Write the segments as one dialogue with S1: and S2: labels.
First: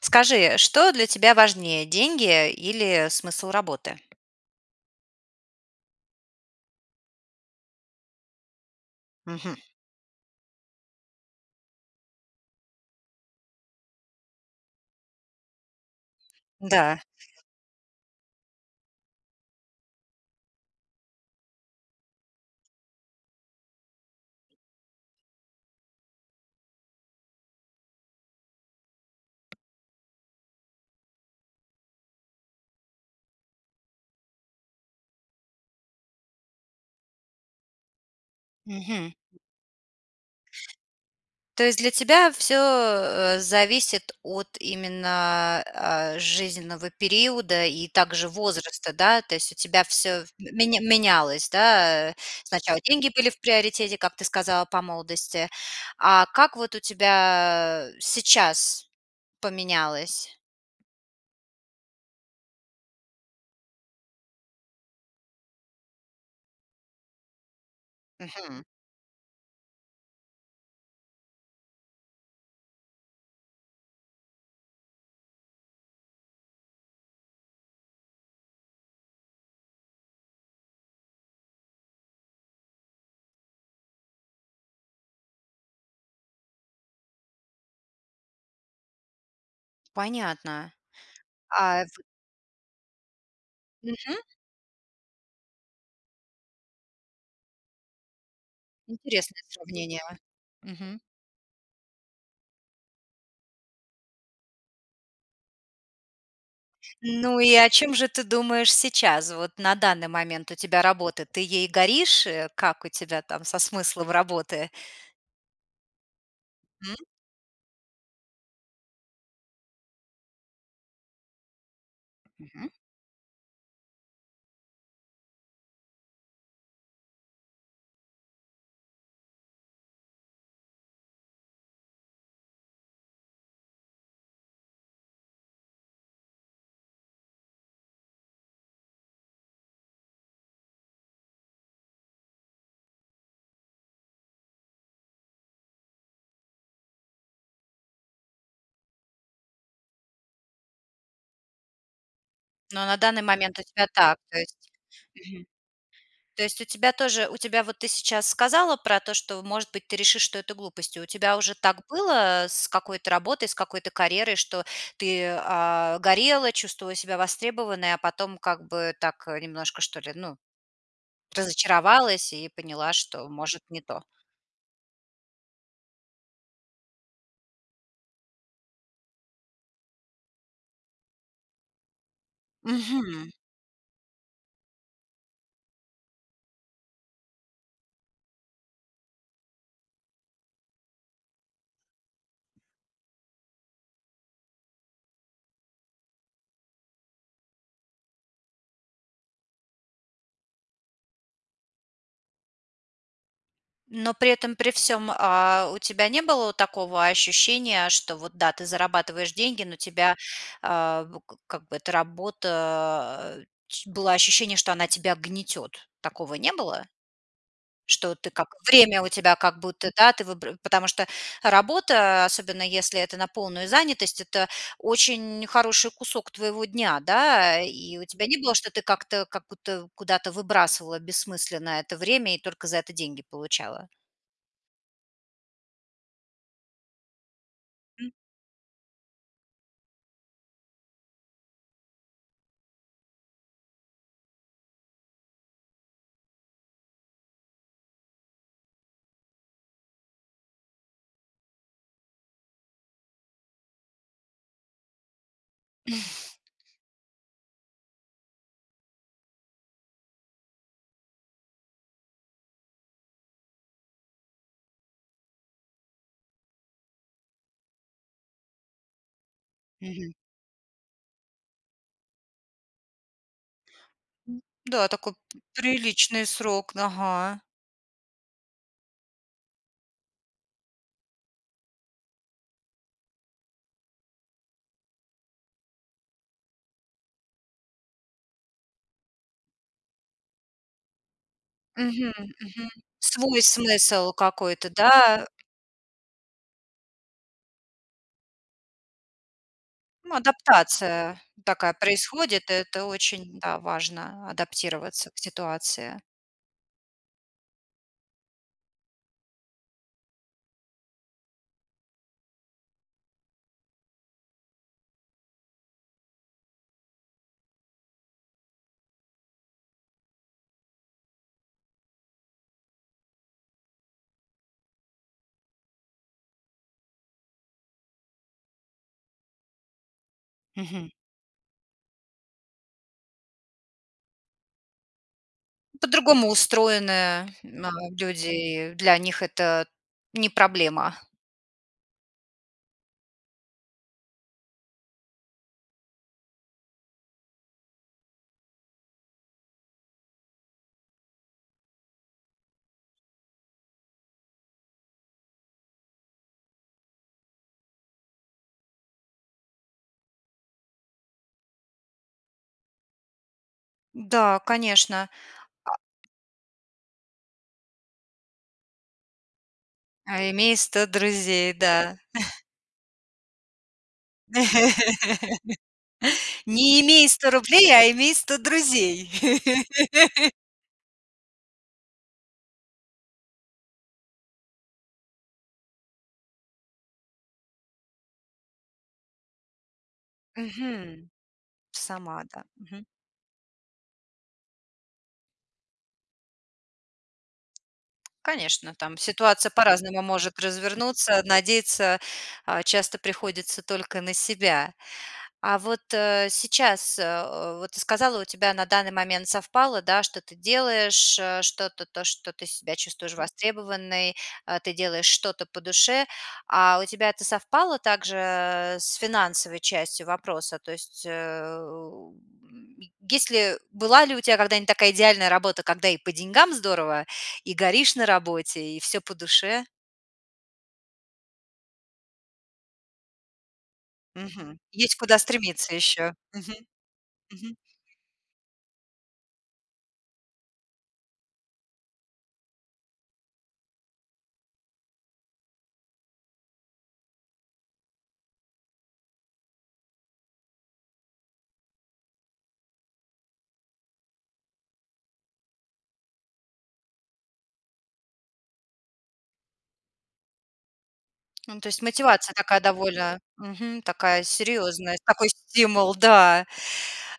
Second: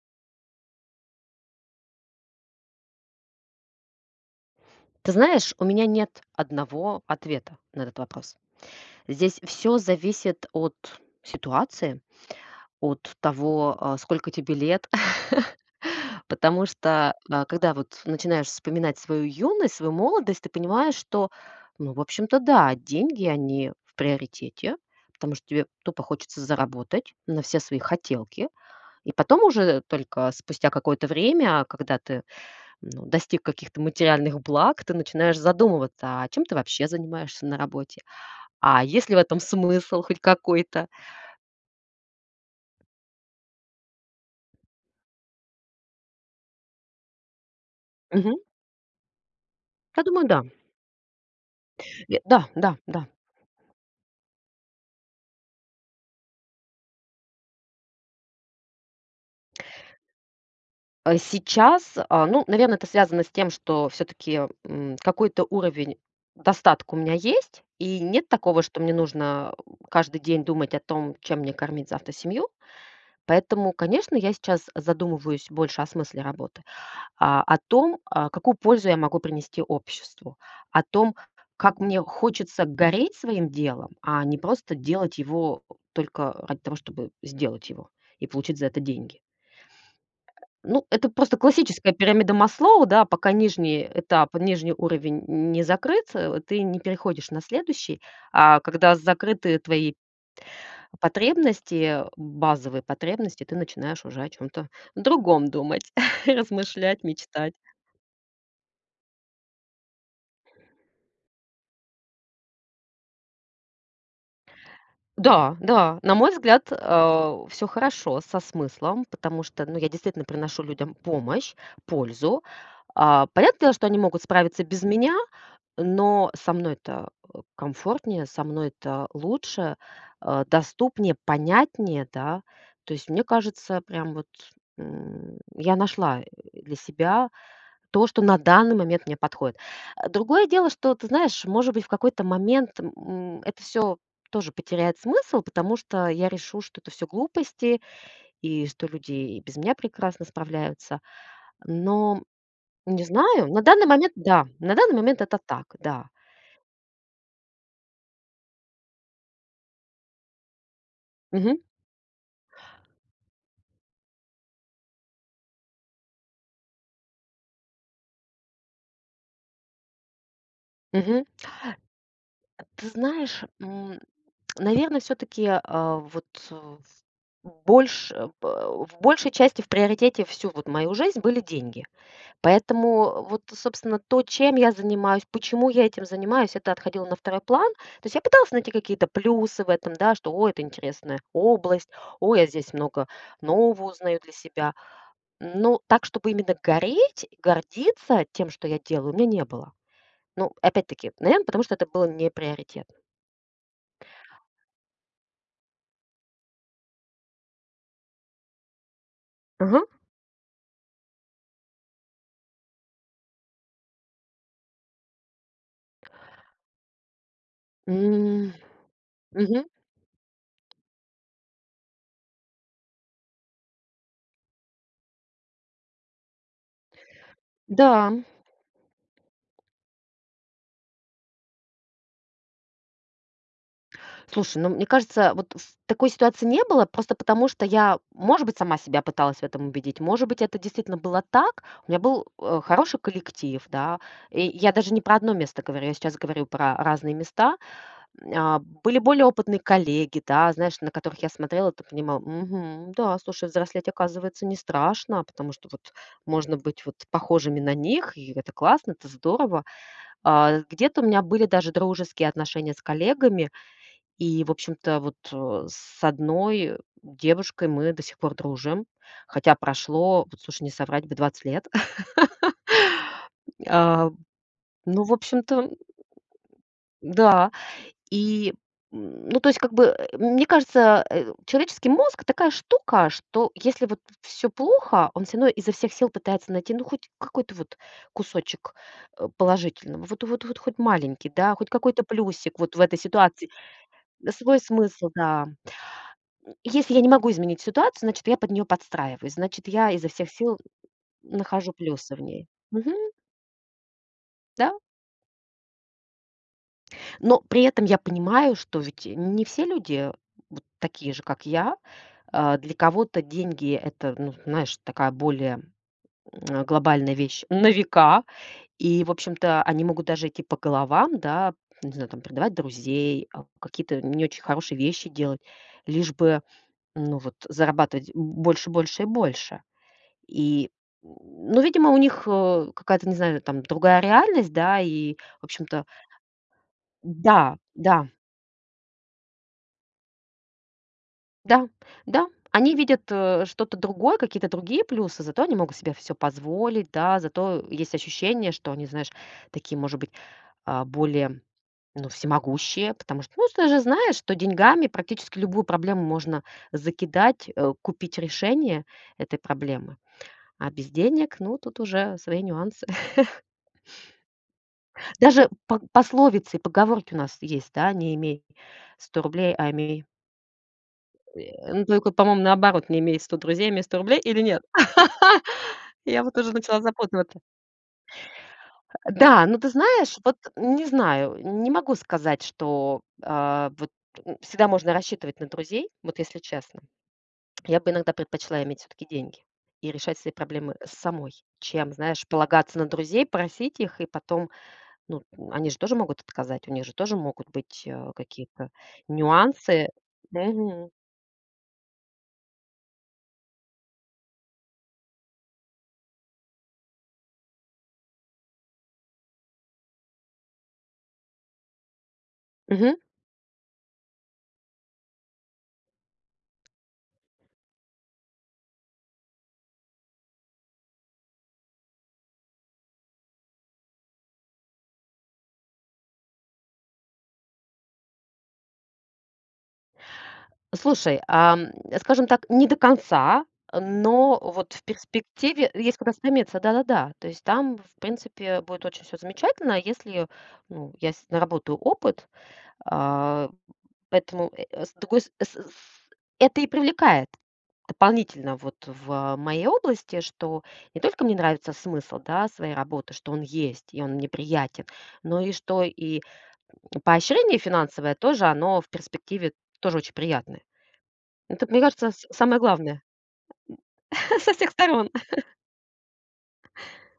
S1: Скажи, что для тебя важнее: деньги, э, или, э, смысл работы?
S2: Ты знаешь, у меня нет одного ответа на этот вопрос. Здесь
S1: Мгм.
S2: всё зависит от ситуации, от того, э, сколько тебе лет. Потому
S1: Да.
S2: что, а, когда вот начинаешь вспоминать свою юность, свою молодость, ты понимаешь, что, ну, в общем-то да, деньги, они в приоритете. Потому что тебе тупо хочется заработать на все свои хотелки. И потом уже, только спустя какое-то время, когда ты, ну, достиг каких-то материальных благ, ты начинаешь задумываться, а чем ты вообще занимаешься на работе. А есть
S1: Мгм.
S2: ли в этом смысл хоть какой-то?
S1: То есть для тебя всё, э, зависит от именно, а, жизненного периода и также
S2: Мгм.
S1: возраста, да? То есть у тебя
S2: Я
S1: всё
S2: думаю,
S1: в
S2: да.
S1: меня менялось, да, э?
S2: Э, да, да,
S1: Сначала
S2: да.
S1: деньги были в приоритете, как ты сказала, по молодости. А как вот у тебя, э, сейчас поменялось?
S2: Э, сейчас, э, ну, наверно, это связано с тем, что всё-таки, м, какой-то уровень достатка у меня есть. И нет такого,
S1: Мгм.
S2: что мне нужно каждый день думать о том, чем мне кормить завтра семью. Поэтому, конечно, я сейчас задумываюсь больше о смысле работы. А, о том, э, какую пользу я могу принести обществу. О том, как мне хочется гореть своим делом, а не просто делать его только ради того, чтобы сделать его и получить за это деньги.
S1: Понятно.
S2: Ну, это просто
S1: А в
S2: классическая пирамида Маслоу, да. Пока нижний
S1: Мгм.
S2: этап, нижний уровень н не закрыться, э, ты не переходишь на следующий. А когда
S1: Интересное
S2: закрыты твои...
S1: сравнение, а, мгм.
S2: потребности, э, базовые потребности, ты начинаешь уже о чём-то другом думать, размышлять,
S1: Ну, и
S2: мечтать.
S1: о чём же ты думаешь сейчас? Вот на данный момент у тебя работа: ты ей горишь? Э, как у тебя там со смыслом работы?
S2: Да, да. На мой взгляд,
S1: М.
S2: э, всё хорошо со смыслом. Потому что, ну, я действительно приношу людям помощь, пользу.
S1: Мгм.
S2: Э, понятное дело, что они могут справиться без меня, но со мной-то, э, комфортнее, со мной-то лучше, э, доступнее, понятнее, да. То есть мне кажется, прям вот, м, я нашла, э, для себя то, что на данный момент мне подходит. А другое дело, что ты знаешь, может быть, в какой-то момент, м, м, это всё тоже потеряет смысл, потому что я решу, что это всё глупости, и что люди и без меня прекрасно справляются. Но
S1: Но на
S2: не
S1: данный
S2: знаю.
S1: момент
S2: На
S1: у
S2: данный
S1: тебя
S2: момент-
S1: так. То
S2: да.
S1: есть
S2: На данный момент это
S1: Мгм.
S2: так, да.
S1: То есть у тебя тоже у тебя вот ты сейчас сказала про то, что, может быть, ты решишь, что это глупость. И у тебя уже
S2: Мгм.
S1: так было, э, с какой-то работой, с какой-то карьерой, что ты, а, горела, чувствовала себя востребованной, а потом как бы так, э, немножко, что ли, ну,
S2: Мгм.
S1: разочаровалась и
S2: Э, ты
S1: поняла, что,
S2: знаешь,
S1: может, не
S2: м,
S1: то?
S2: наверно, всё-таки, э, вот в в больше э, в большей части в приоритете всю вот мою жизнь были деньги. Поэтому
S1: Мгм.
S2: вот, э собственно, то, чем я занимаюсь, почему я этим занимаюсь- это отходило на второй план. То есть я пыталась найти какие-то плюсы в этом, да, что "ой, это интересная область, ой, я здесь много нового узнаю для себя". Но так, чтобы именно гореть, гордиться тем, что я делаю, у меня не было. Ну, опять-таки, наверно, потому что это было неприоритетно.
S1: Но при этом при всём, э, у тебя не было такого ощущения, что вот да, ты зарабатываешь деньги, но
S2: Ага.
S1: тебя, э, в как бы эта работа, э, ч было ощущение, что она тебя гнетёт? Такого не было? Что ты
S2: М.
S1: как время у тебя как
S2: Мгм.
S1: будто, да, ты выб потому что работа, особенно если это на полную занятость, это очень хороший кусок твоего дня, да. И у
S2: Да, м.
S1: тебя не было, что ты как-то как будто куда-то выбрасывала бессмысленно это время и только за это деньги получала?
S2: Слушай, ну, мне кажется, вот в такой ситуации не было, просто потому что я,
S1: М.
S2: может быть, сама себя пыталась в этом убедить, может быть, это действительно было так. У меня был, э, хороший коллектив, да. И я даже не про 1 место говорю. Я сейчас говорю про разные места. М, э, были более опытные коллеги, да. Знаешь, на которых я смотрела, т понимала: "Мгм, да, слушай, взрослеть, оказывается, не страшно, потому что вот можно быть вот похожими на них, и это классно, это здорово". Э, где-то у меня были даже дружеские отношения с коллегами. И, в общем-то, вот, э, с одной девушкой мы до сих пор дружим. Хотя
S1: Мгм.
S2: прошло, вот слушай, не соврать бы, 20 лет. М, э,
S1: М, да,
S2: ну,
S1: такой
S2: в
S1: п
S2: общем-то,
S1: приличный срок, н ага.
S2: да. И, м, ну, то есть как бы, э, мне кажется, э, человеческий мозг- такая штука, что, если вот всё плохо, он всё равно изо всех сил пытается найти ну хоть какой-то вот кусочек, э, положительного. Вот, вот, вот хоть маленький, да? Хоть какой-то
S1: Мгм,
S2: плюсик
S1: мгм.
S2: вот в этой
S1: Свой
S2: ситуации.
S1: смысл
S2: Свой
S1: какой-то,
S2: смысл,
S1: да?
S2: да. М, если я не могу изменить ситуацию, значит, я под неё подстраиваюсь. Значит, я изо
S1: Ну,
S2: всех сил
S1: адаптация такая
S2: нахожу плюсы в ней.
S1: происходит. Это
S2: Мгм.
S1: очень, да, важно
S2: Да.
S1: адаптироваться к ситуации.
S2: Но при этом я понимаю, что ведь, э, не все люди вот такие же, как я. Э, для кого-то деньги- это, ну, знаешь, такая более, м, глобальная вещь на века. И, в общем-то, они могут даже идти по головам, да. Не знаю, там: предавать друзей, э, какие-то не очень хорошие вещи делать. Лишь бы, ну, вот зарабатывать больше, больше и больше. И,
S1: Мгм.
S2: н ну, видимо, у них, э, какая-то, не знаю, там другая реальность, да? И в общем-то
S1: По-другому устроены
S2: Да,
S1: ма
S2: да.
S1: люди. И для них это не проблема.
S2: Да, да. Они видят, э, что-то другое, какие-то другие плюсы, зато они могут себе всё позволить, да. Зато есть ощущение, что они, знаешь, такие, может быть, э, более, ну, всемогущие. Потому что, ну, с ты же знаешь, что деньгами практически любую проблему можно закидать, э, купить решение этой проблемы. А без денег- ну, тут уже свои нюансы.
S1: Да, конечно.
S2: Даже пог
S1: А
S2: пословицы и поговорки у нас есть, да: не имей сто рублей, а имей
S1: А имей сто друзей,
S2: Э, ну,
S1: да.
S2: только, по-моему, наоборот: не имей сто друзей, а имей сто рублей, или нет? Я вот уже
S1: Не
S2: начала
S1: имей сто
S2: запутываться.
S1: рублей, а имей сто друзей.
S2: Э, да, ну ты знаешь, вот не знаю. Не могу сказать, что, э, вот, ну, всегда можно рассчитывать на друзей. Вот если честно. Я бы иногда предпочла иметь всё-таки деньги и решать свои проблемы
S1: Мгм.
S2: самой, чем,
S1: Сама,
S2: знаешь,
S1: да?
S2: полагаться на
S1: Мгм.
S2: друзей, просить их. И потом, ну, они же тоже могут отказать. У них же тоже могут быть, э, какие-то
S1: Конечно, там ситуация
S2: нюансы.
S1: по-разному может
S2: Мгм.
S1: развернуться. Надеяться, а, часто приходится только на себя. А вот, э, сейчас, э, вот ты сказала, у тебя на данный момент совпало, да, что ты делаешь, э, что-то, то, что ты себя
S2: Мгм.
S1: чувствуешь востребованной. Э, ты делаешь что-то по душе. А у тебя это совпало также с финансовой частью вопроса? То есть, э, у, м, есть ли была ли у тя когда-нибудь такая идеальная работа, когда и по деньгам здорово, и горишь на работе, и всё по душе?
S2: Слушай, ам, скажем так, не до конца, но
S1: Мгм.
S2: вот в
S1: Есть куда
S2: перспективе
S1: стремиться
S2: есть куда
S1: ещё. Мгм.
S2: стремиться, да-да-да. То есть
S1: Мгм.
S2: там, в принципе, будет очень всё замечательно, если, ну, я с наработаю опыт. А, поэтому э, э, с другой с э, с это и привлекает дополнительно вот в, э, моей области, что не только мне нравится смысл, да, своей работы, что он есть и он мне приятен. Но и что и, м, поощрение финансовое тоже, оно в перспективе тоже очень приятное.
S1: Ну,
S2: Это,
S1: то
S2: мне
S1: есть
S2: кажется, с
S1: мотивация
S2: самое
S1: такая
S2: главное, м.
S1: довольно, мгм, такая
S2: Со всех
S1: серьёзная,
S2: сторон.
S1: такой стимул, да.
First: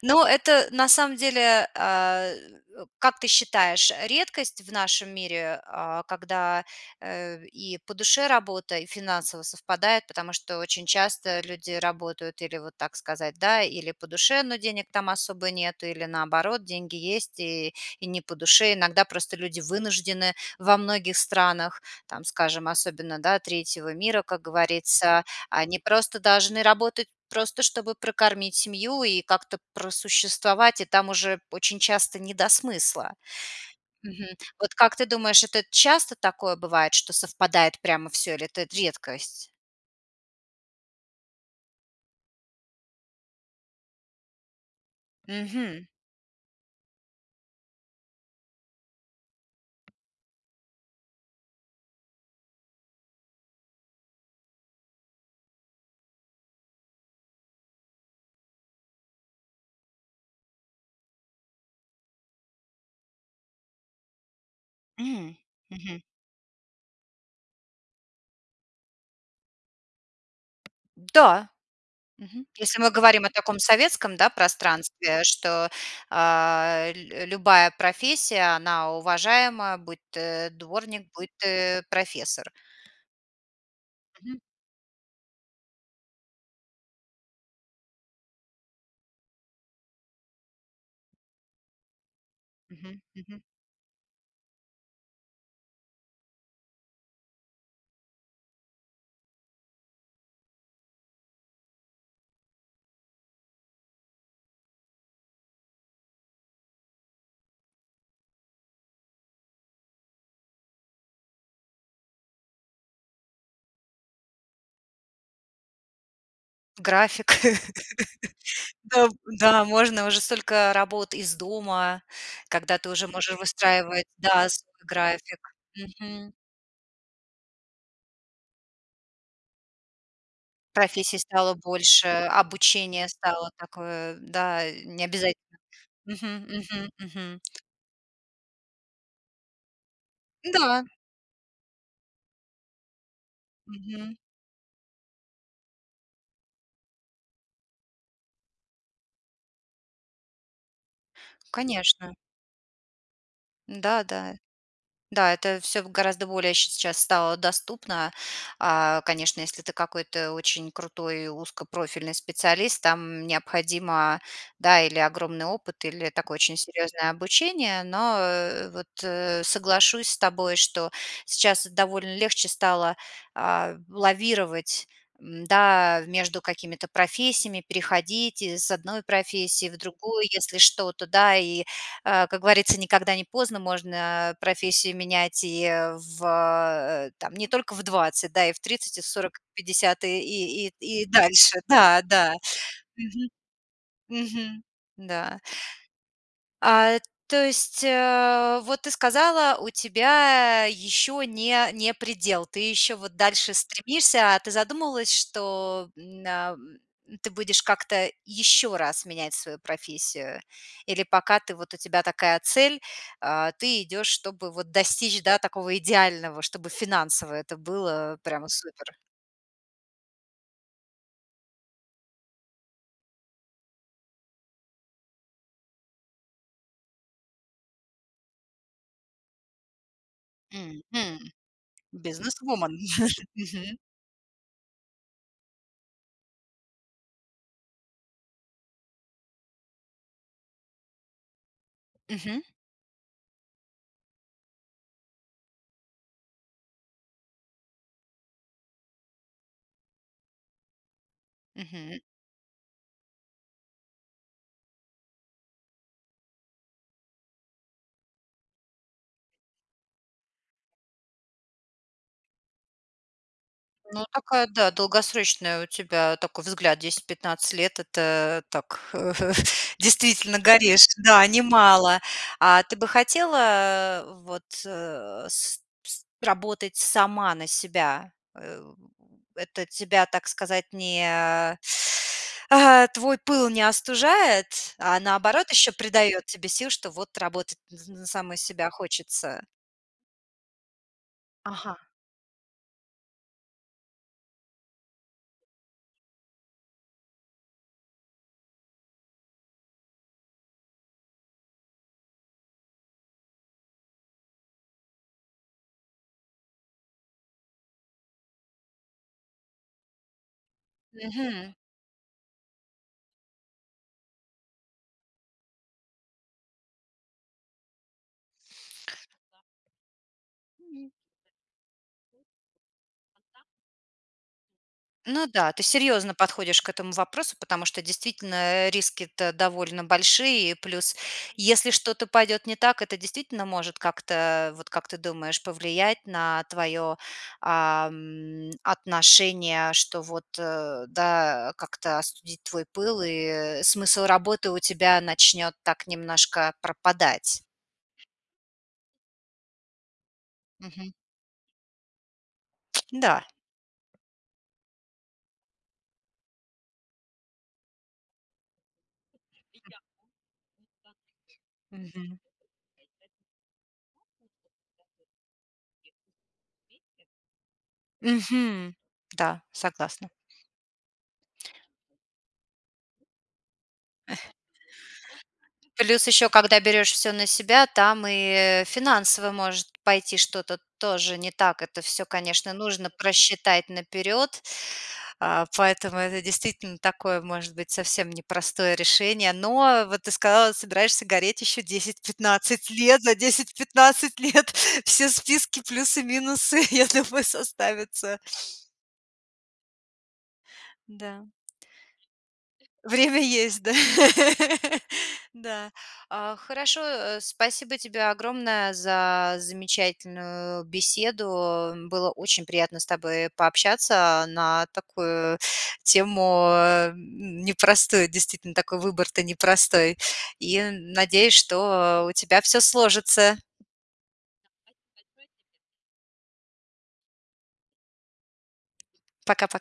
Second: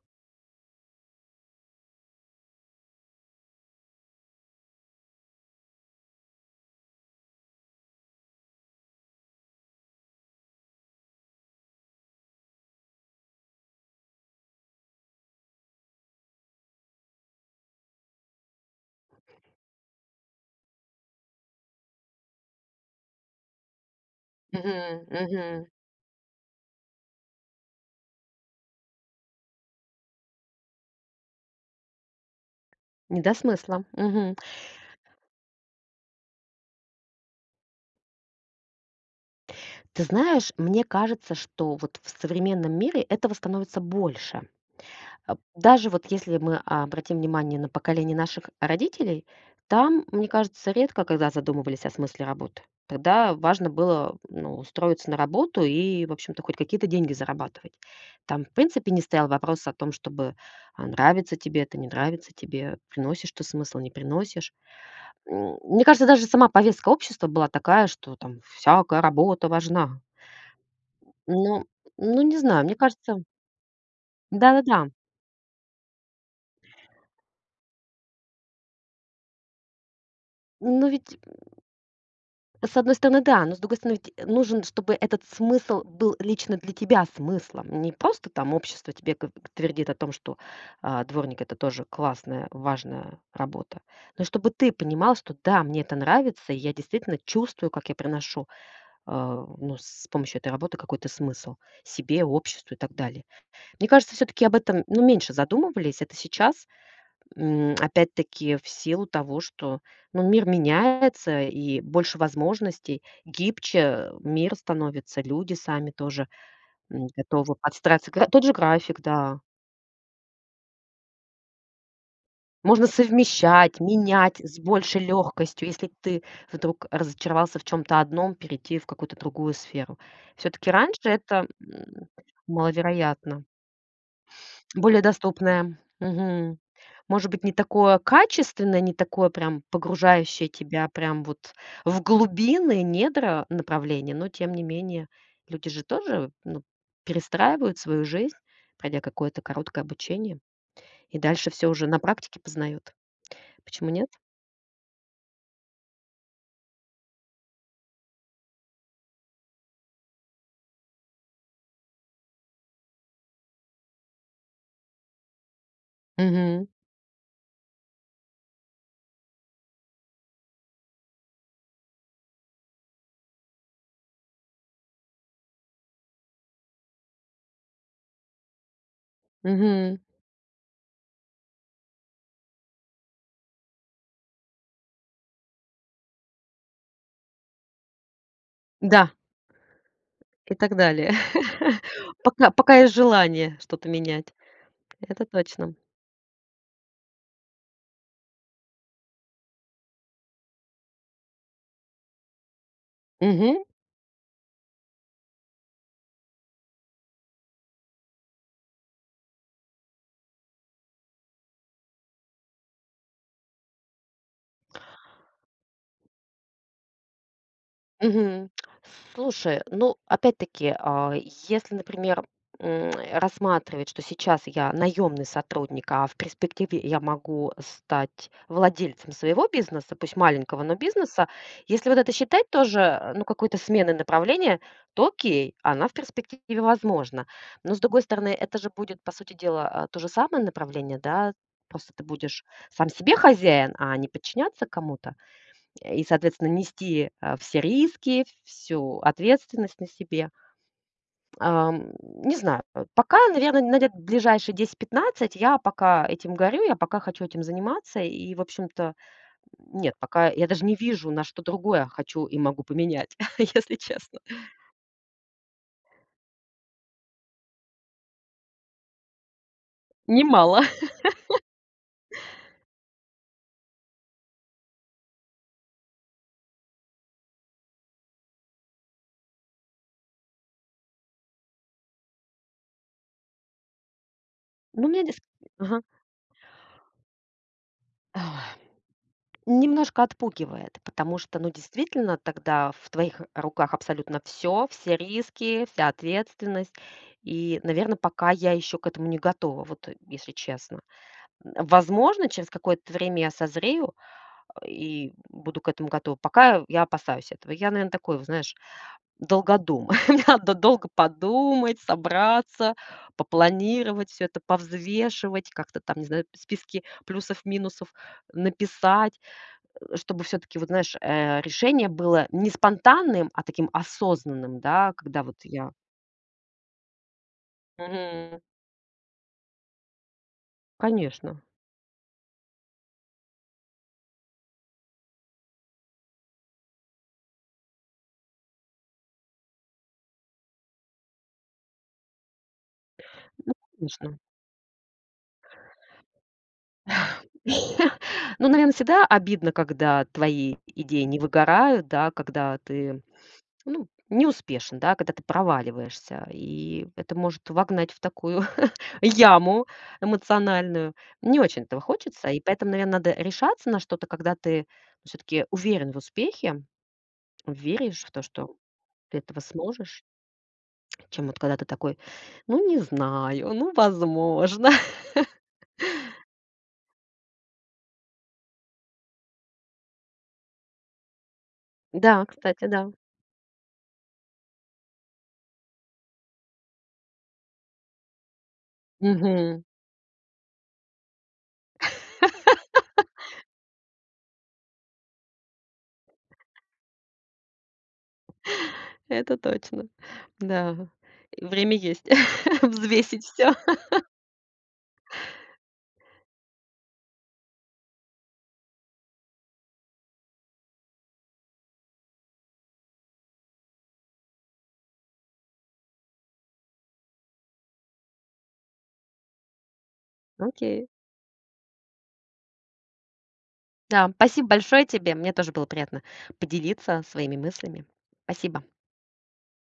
S1: Ну это на самом деле, а, э, как ты считаешь, э, редкость в нашем мире, а, когда, э, в и по душе работа, и финансово совпадает? Потому что очень часто люди работают или, вот так сказать, да, или по душе, но денег там особо нету, или, наоборот, деньги есть- и и не по душе. Иногда просто люди вынуждены во многих странах, там, скажем, особенно, да, третьего мира, как
S2: Мгм,
S1: говорится.
S2: мгм.
S1: Они просто должны работать, просто чтобы прокормить семью и как-то просуществовать, и там уже очень часто не до смысла.
S2: Не до смысла,
S1: Мгм.
S2: мгм.
S1: Вот как ты думаешь, это часто такое бывает, что совпадает прямо всё, или это редкость?
S2: Ты знаешь, мне кажется, что вот в современном мире этого становится больше. Э,
S1: Мгм.
S2: даже вот если мы обратим внимание на поколение наших родителей, там, мне кажется, редко когда задумывались о смысле работы. Тогда важно было, ну, устроиться на работу и, в общем-то, хоть какие-то деньги зарабатывать. Там в принципе не стоял вопрос о том, чтобы, э, нравится тебе это, не нравится тебе, приносишь ты смысл, не приносишь.
S1: М,
S2: М, мне
S1: мгм.
S2: кажется, даже сама повестка общества была такая, что там всякая работа важна.
S1: Да.
S2: Ну, ну, не
S1: Мгм.
S2: знаю. Мне
S1: Если мы
S2: кажется
S1: говорим о таком советском, да,
S2: Да-да-да.
S1: пространстве, что, а, лю любая профессия, она уважаема, будь ты
S2: Ну
S1: дворник,
S2: ведь
S1: будь
S2: м
S1: ты профессор.
S2: С одной стороны- да, но с другой стороны, ведь
S1: Мгм.
S2: нужен, чтобы этот смысл был лично для тебя смыслом. Не просто там общество тебе го твердит о том, что, э, дворник- это тоже классная,
S1: Мгм,
S2: важная
S1: мгм.
S2: работа. Но и чтобы ты понимал, что "да, мне это нравится, и я действительно чувствую, как я проношу, э, ну, с помощью этой работы какой-то смысл себе, обществу и так далее". Мне кажется, всё-таки об этом, ну, меньше задумывались. Это сейчас, м, опять-таки, в силу того, что, ну, мир меняется и больше возможностей, гибче мир становится, люди сами тоже, м,
S1: График.
S2: готовы подстраиваться. Гра тот же график,
S1: Да в
S2: да.
S1: да, можно, уже столько работ из дома, когда
S2: Можно
S1: ты уже можешь
S2: совмещать,
S1: выстраивать,
S2: менять
S1: да,
S2: с
S1: свой
S2: большей
S1: график.
S2: лёгкостью. Если ты
S1: Мгм.
S2: вдруг разочаровался в чём-то одном, перейти в какую-то другую сферу. Всё-таки раньше
S1: Профессий
S2: это,
S1: стало больше,
S2: м,
S1: обучение
S2: маловероятно.
S1: стало такое, да, э,
S2: Более
S1: не обязательно.
S2: доступное.
S1: Мгм,
S2: Мгм.
S1: мгм,
S2: Может
S1: мгм.
S2: быть, не такое качественное, не такое прям погружающее
S1: Да.
S2: тебя прям вот в глубины недра направления,
S1: Мгм.
S2: но тем не менее. Люди же тоже, ну, перестраивают свою жизнь, пройдя какое-то короткое обучение. И дальше всё уже на
S1: Конечно.
S2: практике познают. Почему
S1: Да,
S2: нет?
S1: да. Да, это всё в гораздо более ща сейчас стало доступно. А, конечно, если ты какой-то очень крутой узкопрофильный специалист, там необходимо, да, или огромный опыт, или такое очень
S2: Мгм.
S1: серьёзное обучение. Но, э, вот, э, соглашусь с тобой, что сейчас довольно легче стало, а, в лавировать, м, да, между какими-то профессиями, переходить из одной профессии в
S2: Мгм.
S1: другую, если что-то, да. И, э, как говорится, никогда не поздно, можно профессии менять и, э, в, э, там не только в 20, да, и в 30, и в
S2: Да.
S1: 40, и в 50, и
S2: И
S1: и
S2: так
S1: и и
S2: далее.
S1: дальше. Да, да,
S2: Пока пока есть
S1: мгм.
S2: желание что-то менять.
S1: Мгм,
S2: Это
S1: да.
S2: точно.
S1: А то есть, э, вот ты сказала, у тебя ещё не не предел. Ты ещё вот дальше
S2: Мгм.
S1: стремишься. А ты задумывалась, что н ам, ты будешь как-то ещё раз менять свою профессию? Или пока ты вот у тебя такая цель, э, ты идёшь, чтобы вот достичь, да, такого идеального, чтобы финансово это было прямо
S2: Мгм.
S1: супер?
S2: Слушай, ну, опять-таки, э, если, например, м, э, рассматривать, что сейчас я наёмный сотрудник, а в перспективе я могу стать владельцем своего бизнеса, пусть маленького, но
S1: Мгм.
S2: бизнеса. Если вот это считать
S1: Businesswoman.
S2: тоже, ну, какой-то
S1: Мгм.
S2: сменой направления, то окей, она в перспективе возможна. Но с другой стороны, это же будет по сути дела, э, то же самое направление, да? Просто ты
S1: Мгм.
S2: будешь сам себе хозяин, а не подчиняться кому-то. Э, и соответственно нести, э, все риски, всю ответственность на себе. Ам,
S1: Мгм.
S2: не знаю. По пока, наверно, на лет ближайшие 10-15, я пока этим горю, я пока хочу этим заниматься. И в общем-то нет, пока я даже не вижу, на что другое хочу и могу поменять, если
S1: Ну,
S2: честно.
S1: такая, да, долгосрочная у тебя такой взгляд: 10-15 лет. Это, э, так
S2: Не
S1: действительно
S2: мало.
S1: горишь. Да, немало. А ты бы хотела, э, вот, э, с пс работать сама на себя? Э в это тебя, так сказать, не а а твой пыл не остужает,
S2: Ну, у
S1: а,
S2: меня дейс
S1: наоборот, ещё
S2: Ага.
S1: придаёт тебе сил, что вот работать н на
S2: Ой.
S1: саму себя хочется?
S2: Немножко отпугивает, потому что, ну,
S1: Ага.
S2: действительно, тогда в твоих руках абсолютно всё. Все риски, вся ответственность. И, наверно, пока я ещё к этому не готова, вот, э, если честно. М, возможно, через какое-то время я созрею и буду к этому готова. Пока я опасаюсь этого. Я, наверно, такой, вот знаешь, долгодум. Мне надо долго
S1: Мгм.
S2: подумать, собраться, попланировать всё это, повзвешивать, как-то там, не знаю, списки плюсов-минусов написать. Э, чтобы всё-таки вот знаешь, э, решение было не спонтанным, а таким осознанным, да, когда
S1: Ну
S2: вот
S1: да, ты
S2: я
S1: серьёзно подходишь к этому вопросу, потому что действительно,
S2: Мгм.
S1: э, риски-то довольно большие. И плюс,
S2: Конечно.
S1: если что-то пойдёт не так, это действительно может как-то, вот как ты думаешь, повлиять на твоё, ам, отношение, что вот, э, да, как-то остудить твой пыл,
S2: Ну
S1: и смысл
S2: конечно.
S1: работы у тебя начнёт так немножко пропадать.
S2: Ну, наверно, всегда обидно, когда твои
S1: Мгм.
S2: идеи не выгорают, да? Когда ты,
S1: Да.
S2: ну, не успешен, да? Когда ты проваливаешься. И это может вогнать в такую яму эмоциональную. Не очень этого
S1: Мгм.
S2: хочется. И поэтому, наверно, надо решаться на что-то, когда ты, ну, всё-таки уверен в успехе. Веришь в то, что
S1: Мгм.
S2: ты этого
S1: Да,
S2: сможешь.
S1: согласна.
S2: Чем вот когда ты такой: "Ну, не знаю, ну, возможно".
S1: Плюс ещё, когда берёшь всё на себя, там и финансово может пойти что-то тоже не так. Это всё,
S2: Да,
S1: конечно,
S2: кстати,
S1: нужно
S2: да.
S1: просчитать наперёд. Э, поэтому это действительно такое, может быть, совсем не простое решение.
S2: Мгм.
S1: Но, вот ты сказала, собираешься гореть ещё 10-15 лет. За 10-15 лет все списки, плюсы, минусы, я думаю, составятся.
S2: Это точно. Да,
S1: Да.
S2: время есть
S1: Время
S2: взвесить всё.
S1: есть, да? Да. А, хорошо. Э, спасибо тебе огромное за замечательную беседу. Было очень приятно с тобой, э, пообщаться на такую тему, э, н непростую. Действительно, такой выбор-то непростой. И
S2: Окей.
S1: н надеюсь, что, э, у тебя всё сложится.
S2: Да. Спасибо большое тебе. Мне тоже было приятно поделиться своими мыслями. Спасибо.
S1: Пока-пока.